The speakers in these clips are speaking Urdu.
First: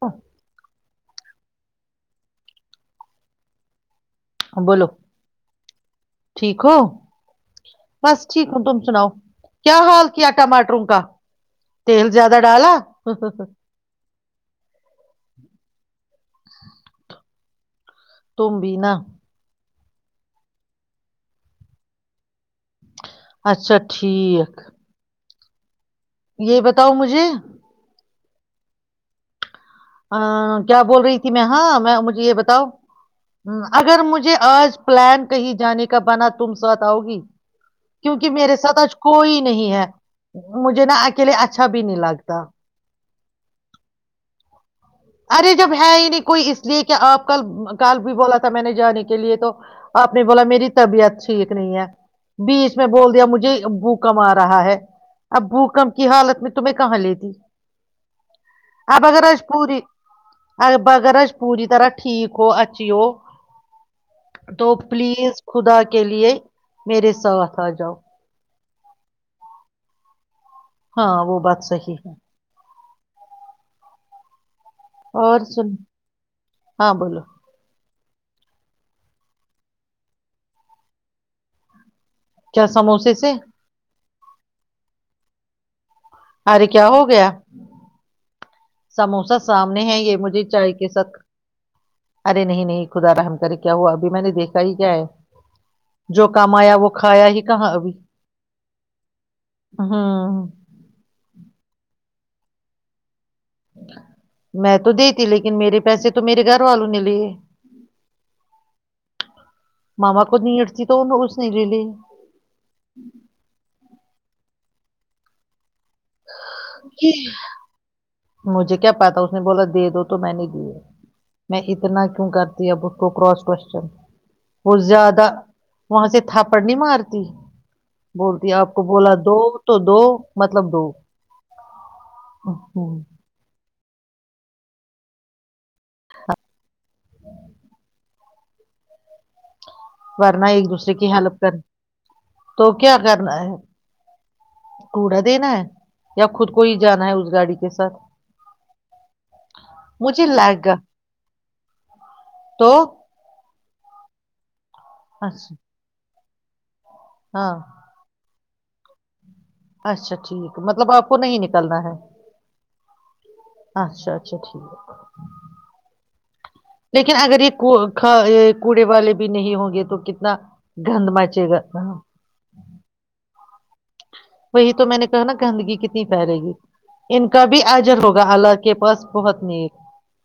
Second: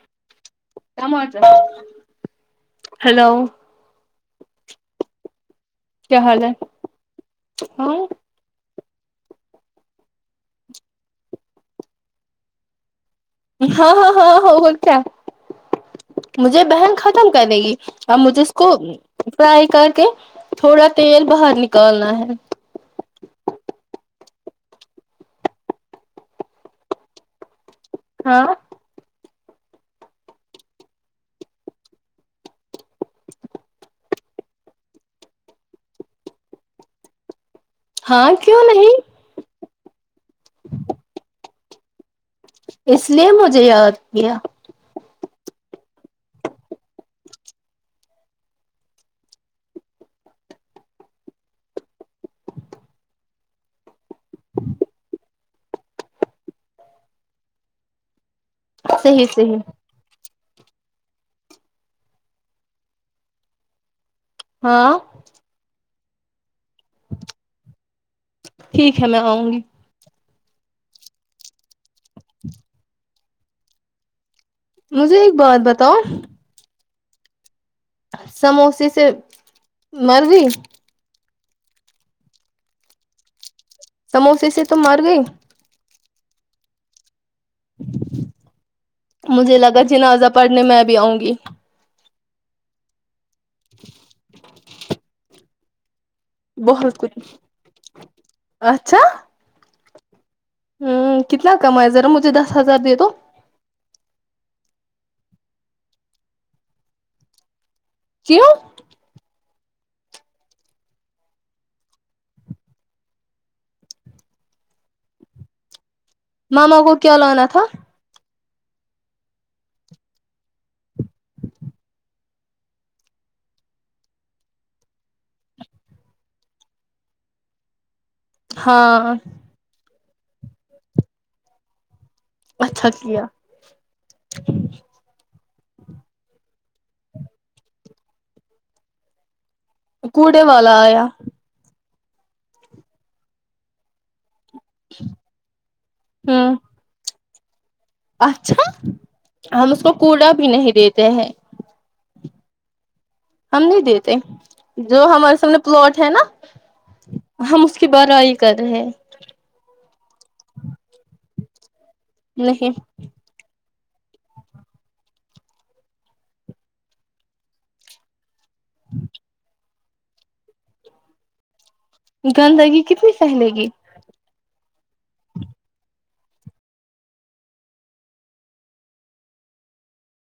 ا ہلو بولو کیا حال ہے ٹھیک ہو ہاں بس ٹھیک ہو تم سناؤ کیا حال کیا ٹماٹروں کا تیل زیادہ ڈالا ہاں ہاں ہاں ہوگا کیا مجھے بہن ختم کرنے گی ا مجھے اس تم کو بھی نا فرائی کر تھوڑا تیل باہر نکالنا ہے اچھا ٹھیک یہ بتاؤ مجھے ہاں ا کیا بول رہی تھی میں ہاں میں مجھے یہ بتاؤ ہ اگر مجھے آج پلان کہیں جانے کا بنا تم ساتھ آؤ گی ہاں کیونکہ میرے کیوں ساتھ آج نہیں کوئی نہیں ہے مجھے نا اکیلے اچھا اچھا بھی نہیں لگتا اس لیے مجھے یاد گیا ارے جب ہے ہی نہیں کوئی اس لیے کیا آپ کل کل بھی بولا تھا میں نے جانے کے لیے تو آپ نے بولا میری طبیعت ٹھیک نہیں ہے بیچ میں بول دیا مجھے بھوکم آ رہا ہے اب بھوکم کی حالت میں تمہیں کہاں لیتی آ بگر صحیح راج صحیح پوری ا بگررج پوری طرح ٹھیک ہو اچھی ہو تو ہاں پلیز خدا کے لیے میرے ساتھ آ جاؤ ٹھیک ہے میں آؤں گی ہاں وہ بات صحی ہے [inaudible] مجھے ایک اور بات سن بتاؤ ہاں بولو سموسیے سے مرضی کیا سموسے سے سموسے سے تو مار گئی ارے کیا ہو گیا [inaudible] سموسہ مجھے سامنے لگا ہے یہ جنازہ مجھے پڑھنے چائے میں کے بھی ساتھ آؤں گی ارے نہیں نہیں خدا رحم کرے کیا ہوا ابھی میں نے دیکھا ہی کیا ہے جو کم آیا وہ بہت کچھ کھایا ہی کہاں ابھی ہاں ہوں کتنا کمایا ذرا مجھے دس ہزار دے تو میں تو دی تھی لیکن میرے پیسے تو میرے گھر والوں نے لیے کیوں ماما کو نی اٹتی تو اس نے ل لی ماما کو کیا لی لانا تھا مجھے کیا پا اس نے بولا دے دو تو میں نے دیے میں اتنا کیوں کرتی اب اس کو کراس کوشچن وہ زیادہ وہاں سے تھپڑ نہیں مارتی بولتی ہے آپ کو بولا ہاں دو تو دو مطلب دو اچھا ہوں، کیا ج ہ کوڑے نا ایک والا دوسرے آیا کی ہیلپ کرنی تو کیا کرنا ہے کوڑا دینا ہے یا خود ہوں کو ہی جانا ہے اس گاڑی کے ساتھ اچھا ہم اس کو مجھے کوڑا بھی لگ نہیں گا دیتے ہیں تو ہممد دیتے جو ہمارے اچھا سامنے پلاٹ ہے نا ہاں مشکی بار آئی کر رہے اچھا ٹھیک مطلب آپ کو نہیں نکلنا ہے نہیں اچھا اچھا ٹھیک ہے لیکن اگر یہ کوڑے والے بھی نہیں ہوں گے تو کتنا گند مچے گا گندگی کتنی سہنے گی وہی تو میں نے کہا نا گندگی کتنی پھیلے گی ان کا بھی اجر ہوگا اللہ کے پاس بہت نیک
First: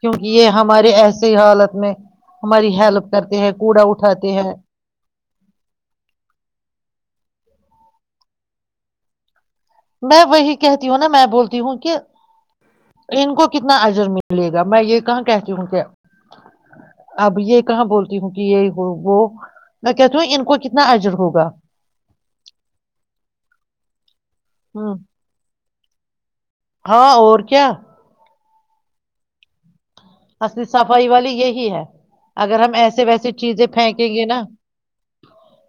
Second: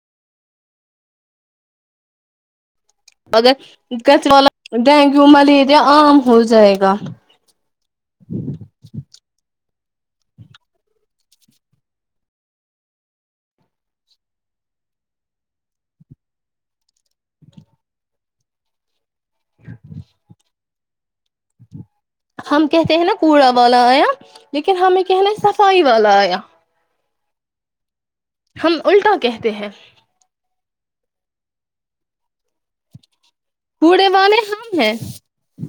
کیونکہ یہ ہمارے ایسی حالت میں ہماری ہیل اگر گس والا ڈینگو ملیریا عام ہو جائے گا میں وہی کہتی ہوں نا میں بولتی ہوں کہ ان کو کتنا اجر ملے گا میں یہ کہاں کہتی ہوں کہ اب یہ کہاں بولتی ہوں کہ یہ وہ میں کہتی ہوں ان کو کنا تنا اجڑ ہوگا ہم کہتے ہیں نا کوڑا والا آیا لیکن ہ ہمیں کہ نا سب سائی والا آیا ہاں اور کیا ہم الٹا کہتے ہیں الی صفائی والی یہی ہے اگر ہم ایسے ویسے چیزیں کوڑے پھینکیں گے والے نا ہم ہیں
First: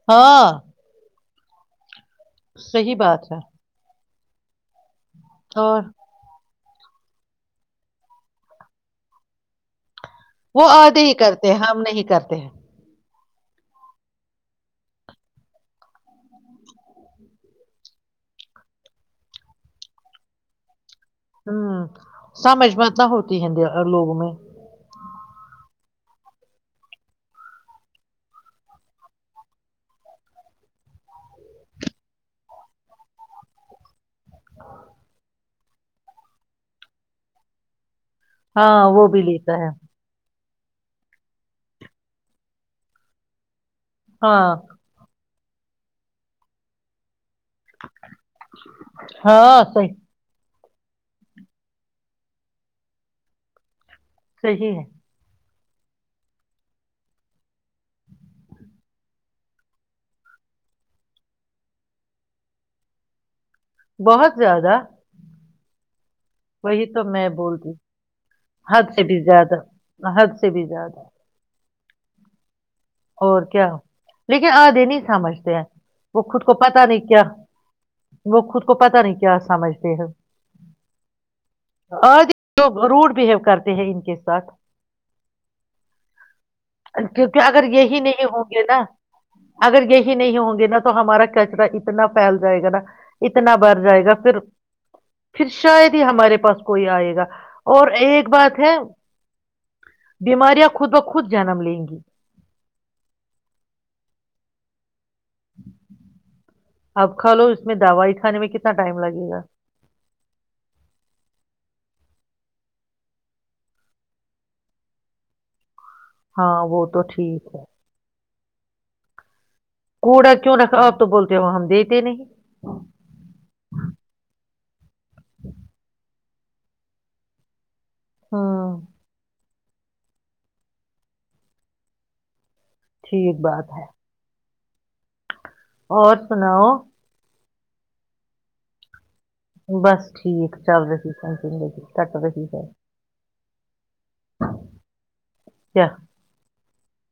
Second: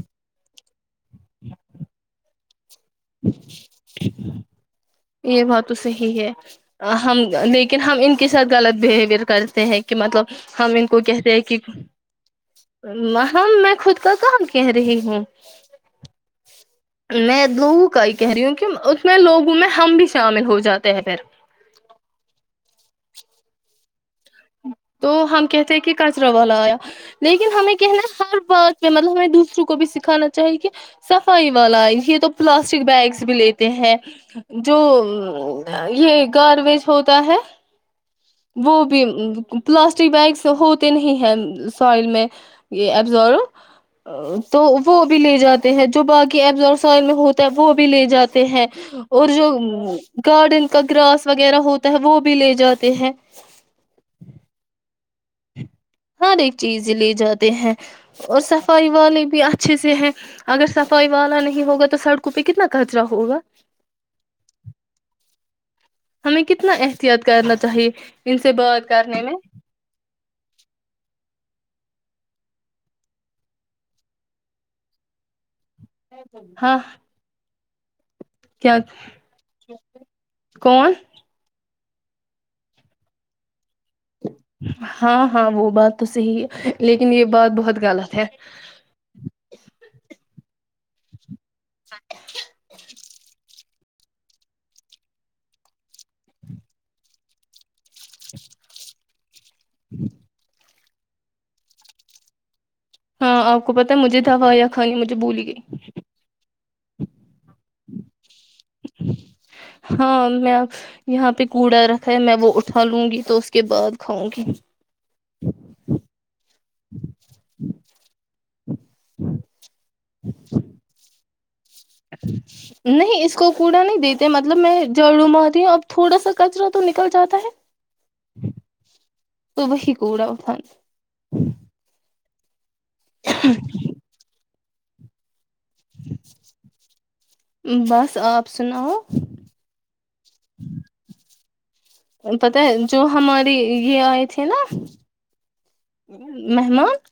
ہاں صحی بات ہے ٹھیک ہے یہ بات تو اور صحی ہے ہم لیکن ہم ان کے ساتھ غلط بہیویر کرتے ہیں کہ مطلب وہ ہم ان کو آدھے ہی کہتے ہیں کرتے کہ ہم نہیں کرتے ہیں ہاں میں خود کا کام کہ رہی ہوں میں دو [unintelligible] [inaudible] ہوں سمجھ میںت ہوتی ہند لگ میں تو ہم کہتے ہیں کہ کچرا والا آیا لیکن ہمیں کہنا ہر بات میں مطلب ہمیں دوسروں کو بھی سکھانا چاہیے کہ صفائی والا یہ تو پلاسٹک بیگس بھی لیتے ہیں جو یہ گاربیج ہوتا ہے ہاں وہ بھی لیتا ہے پلاسٹک بیگس ہوتے نہیں ہے سوائل میں یہ ابز ہاں تو وہب لے جاتے ہیں جو بای ایبز اور سائل ہوتے وہ بھی لے جاتے ہیں اور جو ہاں صحیح گارڈن کا گراس وغیرہ ہوتا ہے وہ بھی لے جاتے ہیں صی ہے ہر ایک چیز لے جاتے ہیں اور صفائی والے بھی اچھے سے ہیں اگر صفائی والا نہیں ہوگا تو سڑکوں پہ کتنا خچرہ ہوگا بہت زیادہ ہمیں کتنا وہی تو احتیاط میں کرنا بولتی چاہیے ان سے حد بات سے بھی کرنے میں زیادہ حد سے بھی زیادہ اور کیا لیکن آ دے نہیں سمجھتے ہیں وہ خود کو ہاں پتا نہیں کیا وہ خود کو کیا پتا نہیں کیا سمجھتے ہیں کون آد لوگ روڈ بہیو کرتے ہیں ان کے ساتھ ہاں ہاں وہ بات تو صحی ہے لیکن یہ بات بہت گم ہی نہیں ہوں گے نا اگر یہی نہیں ہوں گے نا تو تو ہمارا کیا اتنا پھیل جائے گا نا اتنا بر جائے گا پھر پھر شاید ہی ہمارے پاس کوئی آئے گا اور ایک بات ہے بیماریاں خود و خود جنم لیں گی ہاں آپ کو پتا مجھے دا یا کجے ج بولی گئی اب کھا لو اس میں دوائی کھانے میں کتنا ٹائم لگے گا ہاں میں یہاں پہ کوڑر ہے میں وہ اٹھا لوں گی تو اس کے بعد کھاؤں گی ہاں وہ تو ٹھیک ہے ہ ہوں کوڑا کیوں رکھا آپ تو بولتا ج ہاں نہیں اس کو کوڑا نہیں دیتے مطل مطلب میں جڑوں م آتیی ہوں اب تھوڑا سا کچرا تو نکل جاتا ہے [unintelligible] ہاں تو وہی کوڑا ا پن ٹھیک بات ہے اور سناؤ بس آپ سناؤ بس ٹھیک چل رہی تھی س زندگی کٹ رہی پتہ ہے جو ہمار [unintelligible] یہ آئے تھے نا کیا مہمان چ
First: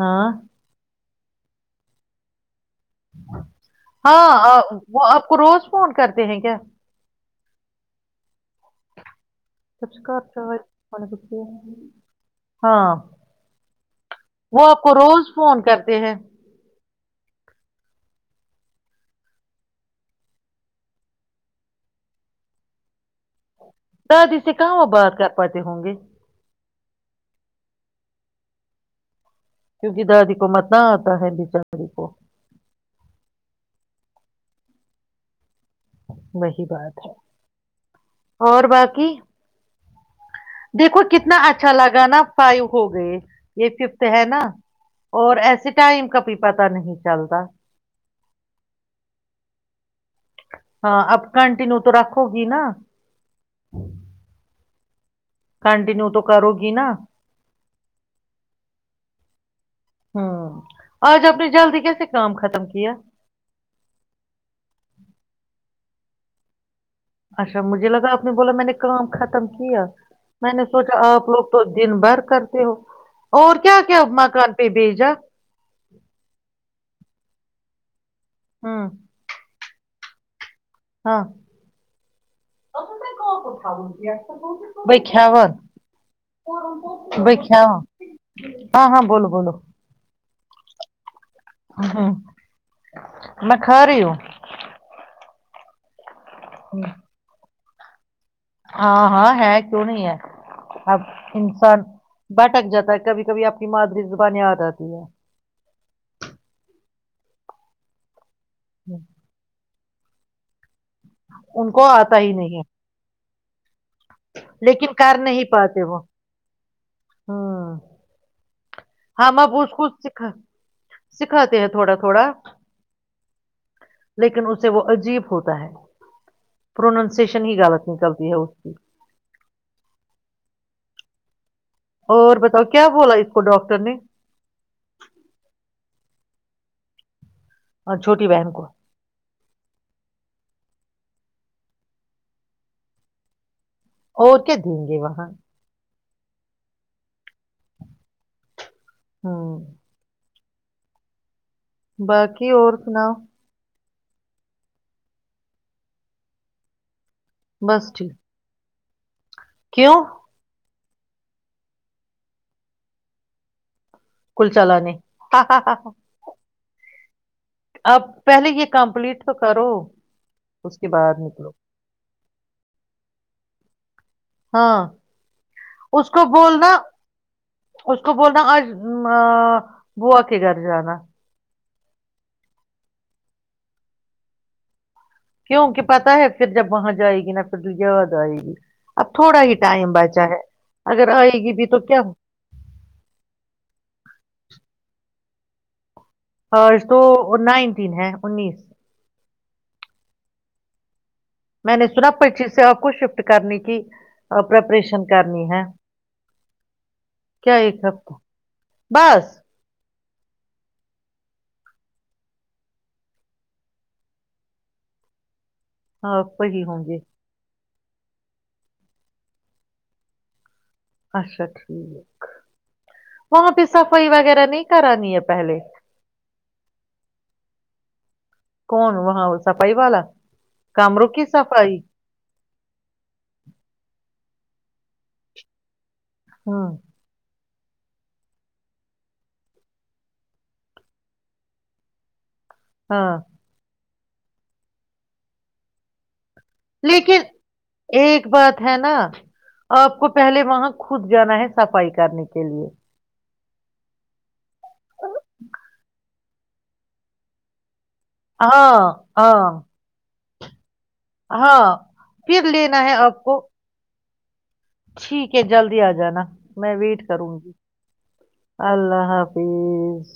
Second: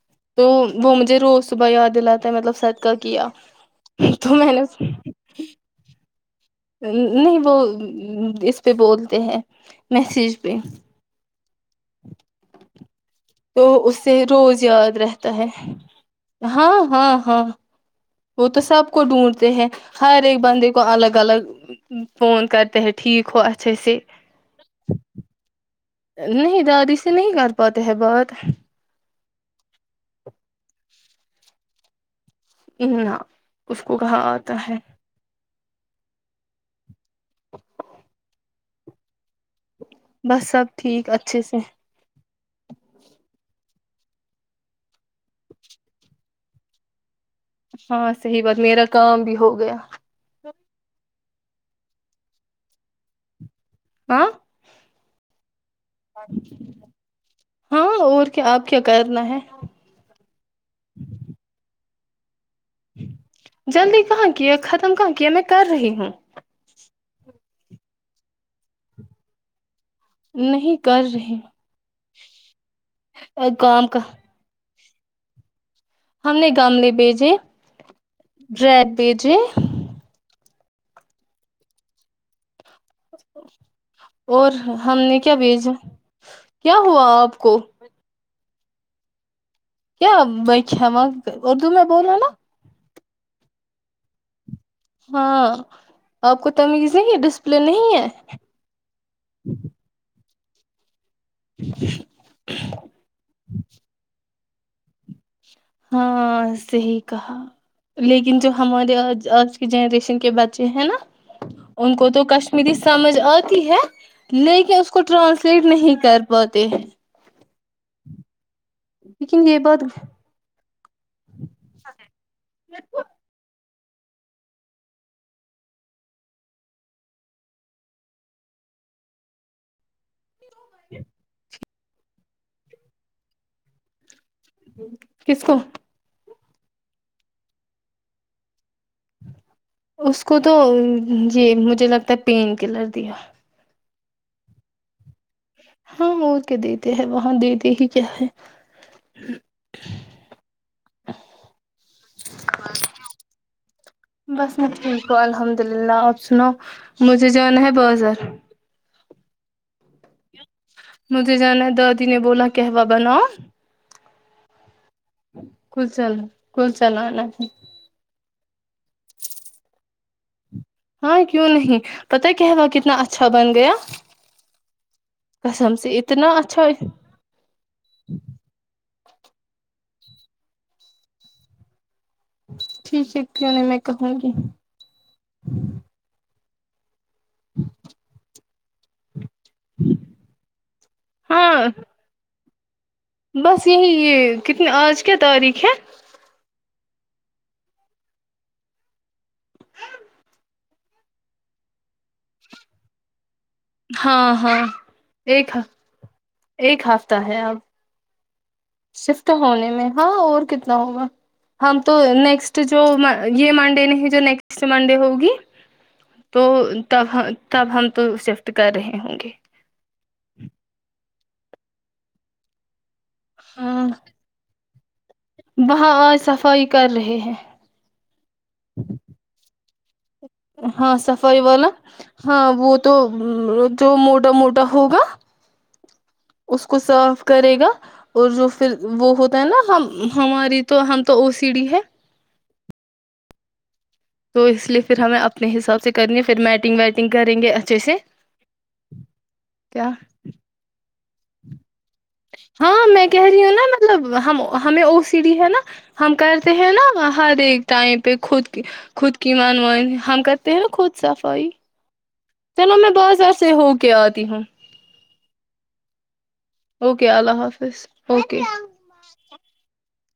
ہاں تو وہ مجھے ج روز صبح د علاتے ہے مطلب کیا تو میں ہاں نے وہ آپ کو روز فون کرتے ہے گ نہیں وہ اس پہ بولتے ہیں سبسکرائب میسج پہ کرو، فون کو ہاں تو اس سے روز وہ آپ کو یاد روز رہتا ہے فون کرتے ہیں ہاں ہاں ہاں وہ تو سب کو ڈھونڈتے ہیں ہر ایک بندے کو الگ الگ فون کرتے ہیں ٹھیک ہو اچھے سے دادی سے کہاں وہ بات کر پاتے ہوں گے نہیں دادی سے نہیں کر پاتے ہیں بات کیونکہ دادی کو متہ آتا ہے بچی کو نہ اس کو کہا آتا ہے وہی بات ہے اور باقی بس سب دیکھو ٹھیک کتنا اچھے سے اچھا لگا نا فائیو ہو گئے یہ ففٹی ہے نا اور ایسے ٹائم کا بھی پتا نہیں چلتا صحی بات میرا کام بھی ہو گیا ہاں اب کنٹینو تو رکھو گی نا آ کنٹینیو تو کرو گی نا ہاں اور کیا آپ کیا کرنا ہے ہ ہوں آج اپنی جلدی کیسے کام خطم جلدی کہاں کیا ختم کہاں کیا میں کر رہی ہاں اچھا مجھے لگا آپ نے بولا میں نے کام ختم کیا میں نے نہیں سوچا کر آپ رہی لوگ تو دن بھر کرتے ہو اور کیا کام کا کیا مکان پ بی جا ہم نے گم لے بھیجے بریڈ ہوں بیج ہاں اور ہم بھائی نے کیا کھیاون بھیجا کیا ہوا بھائی آپ کو کھیاون ہاں ہاں بولو بولو کیا میںاں اردو میں بولا ہوں نا میں خ رہوں ہاں آپ کو تمیزیں گ ڈ پل نہیں ہے ہاں ہاں ہے کیوں نہیں ہے اب انسان بھٹک جاتا ہے کبھی کبھی آپ کی مادری زبان آ رتی ہے ہاں صی کہا لیکن لیکن جو ہمارے آج آج جنریشن کے بچے ہے نا ان کو آتا تو ہی نہیں کشمیری ہے سمجھ آ تی ہے لے کے اس لیکن کو کر ٹرانسلیٹ پاتے نہیں وہ کر پاتے ہیں ہاں م لیکن یہ بوچ کھ بات سکھا سکھاتے ہیں تھوڑا تھوڑا لیکن اسے وہ عجیب ہوتا ہے پروننسیشن ہی غلط نکلتی ہے اس کی اور بتاؤ کیا بولا اس کو ڈاکٹر نے کس کو اور چھوٹی بہن کو اس کو تو یہ مجھے لگتا ہے پین کلر دیا اور کیا دیں گے وہاں ہاں مور کے دیتے ہیں وہاں دیتے ہی کیا ہے ہاں اور سناؤ بس میں ٹھیک ہ الحمد للہ آپ سنو مجھے جانا ہے بس ٹھیک بازار کیوں مجھے جانا ہے دادی نے بولا کہوہ بناؤ کلچال نے سلا اب پہلے یہ کمپلیٹ تو کرو اس کے بعد ہاں کیوں نکلو نہیں پت کیا ہوا کتنا اچھا بن گیا ہاں قسم سے اس کو اتنا اچھا بولنا اس کو بولنا آج آ بوو کے گھر جانا ٹھیک ہے کیوں نہیں میںیک اپوں گی کیوںک پتا ہے پھر جبا ہاں آائے گی نہ پھر دجا باز آئے گی اب تھوڑا ہی ٹائم بچا ہے اگر آئے گی ہاں ت تو کیا ہو بس یہی یہ کتنے آج کیا تاریخ ہے اور تو نائن تین ہے انیس میں نے سنا پرچیز سے آپ کو شف کرنی کی ہاں ہاں پرریپریشن کرنی ایک ہے ایک ہفتہ ہے کیا اب ایک ہفت شفٹ ہونے میں ہاں اور کتنا ہوگا ہم تو نیکسٹ جو یہ منڈے نہیں جو نیکسٹ منڈے ہوگی آپ تو وہی ہوں ت گے تب ہم تو شفٹ کر رہے ہوں گے اچھا ٹھیک وہاں پ ہاں صفائی وغیرہ نہیں کررانی آپ وہاں آج صفائی کر رہے ہیں پائی والا ہاں کمروں کی صفائی والا ہاں وہ تو جو موڈ موٹا موٹا ہوگا اس ہاں کو سرف کرے گا اور جو پھر وہ ہوتا ہے نا ہم ہماری تو ہم تو او س ڈی ہے ہاں تو اس لیے پھر ہمیں اپنے حساب سے کرنی ہے پھر میٹنگ ویٹنگ لیکن کریں گے اچھے سے ایک بات ہے نا کیا آپ کو پہلے وہاں خود جانا ہے صفائی کا کرنے کے لیے ہاں میں کہہ نا مطلب ہم ہمیں او سی ڈی ہے نا ہم کرتے ہیں نا ہر ایک ائم پ خود ہاں خود کیی ہاں موانی ہم کر تم خ صفائی ہاں پھر چلو لینا میں ہے آپ بازار کو سے ہو کے آج تی ہوں ٹھیک ہے جلدی آ جانا میں ویٹ اوکے کروں اللہ گی حافظ اوکے اللہ حافظ